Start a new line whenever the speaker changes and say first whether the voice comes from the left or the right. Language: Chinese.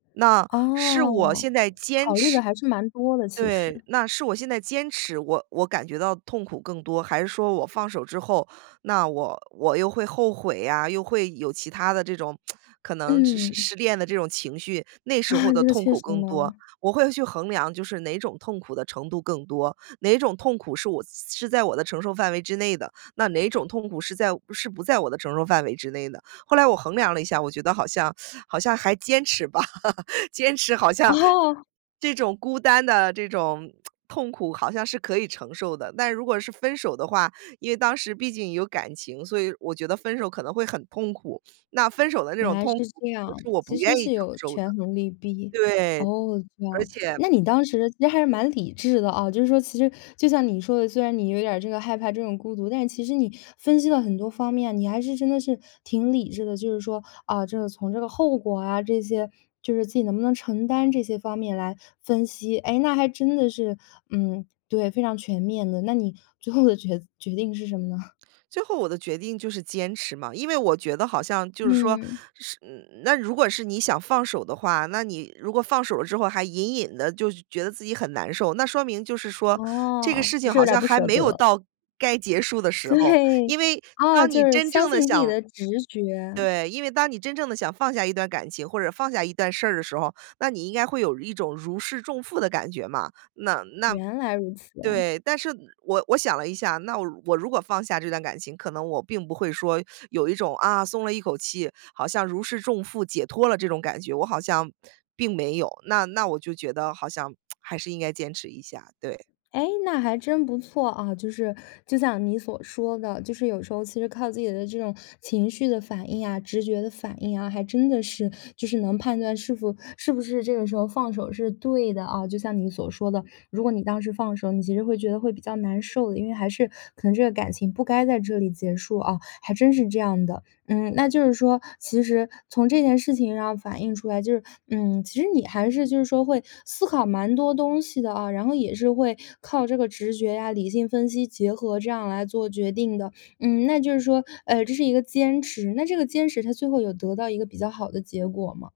right: 那是我
left: 哦，
right: 现在坚
left: 考虑得
right: 持
left: 还是蛮多的，其
right: 对
left: 实。
right: 那是我现在坚持，我我感觉到痛苦更多，还是说我放手之后，那我我又会后悔呀，又会有其他的这种 可能失失
left: 嗯。
right: 失恋的这种情绪，那时候 的
left: 这个
right: 痛
left: 确
right: 苦
left: 实
right: 更多，
left: 呢。
right: 我会去衡量。就是哪种痛苦的程度更多，哪种痛苦是我是是在我的承受范围之内的，那哪种痛苦是在是不在我的承受范围之内的。后来我衡量了一下，我觉得好像 好像还坚持吧，坚持好像
left: 哦！
right: 这种孤单的这种 痛苦好像是可以承受的。但如果是分手的话，因为当时毕竟有感情，所以我觉得分手可能会很痛苦，那分手的这
left: 原
right: 种
left: 来是
right: 痛苦，
left: 这样，
right: 是我不
left: 其实
right: 愿意
left: 是
right: 承
left: 有
right: 受的。
left: 权衡利弊。
right: 对，
left: 哦，这
right: 而
left: 样。
right: 且
left: 那你当时其实还是蛮理智的啊，就是说其实就像你说的，虽然你有点儿这个害怕这种孤独，但是其实你分析了很多方面，你还是真的是挺理智的。就是说，啊，这个从这个后果啊这些，就是自己能不能承担这些方面来分析，哎，那还真的是，嗯，对，非常全面的，那你最后的决决定是什么呢？
right: 最后我的决定就是坚持嘛。因为我觉得好像就是说，
left: 嗯。
right: 是嗯，那如果是你想放手的话，那你如果放手了之后，还隐隐地就觉得自己很难受，那说明就是说，这个
left: 哦，
right: 事
left: 还
right: 情
left: 是有
right: 好
left: 点儿
right: 像
left: 不
right: 还
left: 舍
right: 没有
left: 得。
right: 到该结束的时候。
left: 对。
right: 因为
left: 哦，
right: 当
left: 就
right: 你
left: 是
right: 真
left: 相
right: 正地
left: 信自己
right: 想，
left: 的直觉。
right: 对，因为当你真正地想放下一段感情，或者放下一段事儿的时候，那你应该会有一种如释重负的感觉嘛。那那
left: 原来如此哎。
right: 对，但是我我想了一下，那我我如果放下这段感情，可能我并不会说有一种，啊，松了一口气，好像如释重负解脱了这种感觉，我好像并没有，那那我就觉得好像 还是应该坚持一下，对。
left: 哎，那还真不错啊。就是就像你所说的，就是有时候其实靠自己的这种情绪的反应啊，直觉的反应啊，还真的是就是能判断是否是不是这个时候放手是对的啊。就像你所说的，如果你当时放手，你其实会觉得会比较难受的，因为还是可能这个感情不该在这里结束哦，还真是这样的。嗯，那就是说，其实从这件事情上反映出来，就是嗯，其实你还是就是说会思考蛮多东西的啊。然后也是会靠这个直觉呀，理性分析结合，这样来做决定的，嗯，那就是说，呃这是一个坚持。那这个坚持它最后有得到一个比较好的结果吗？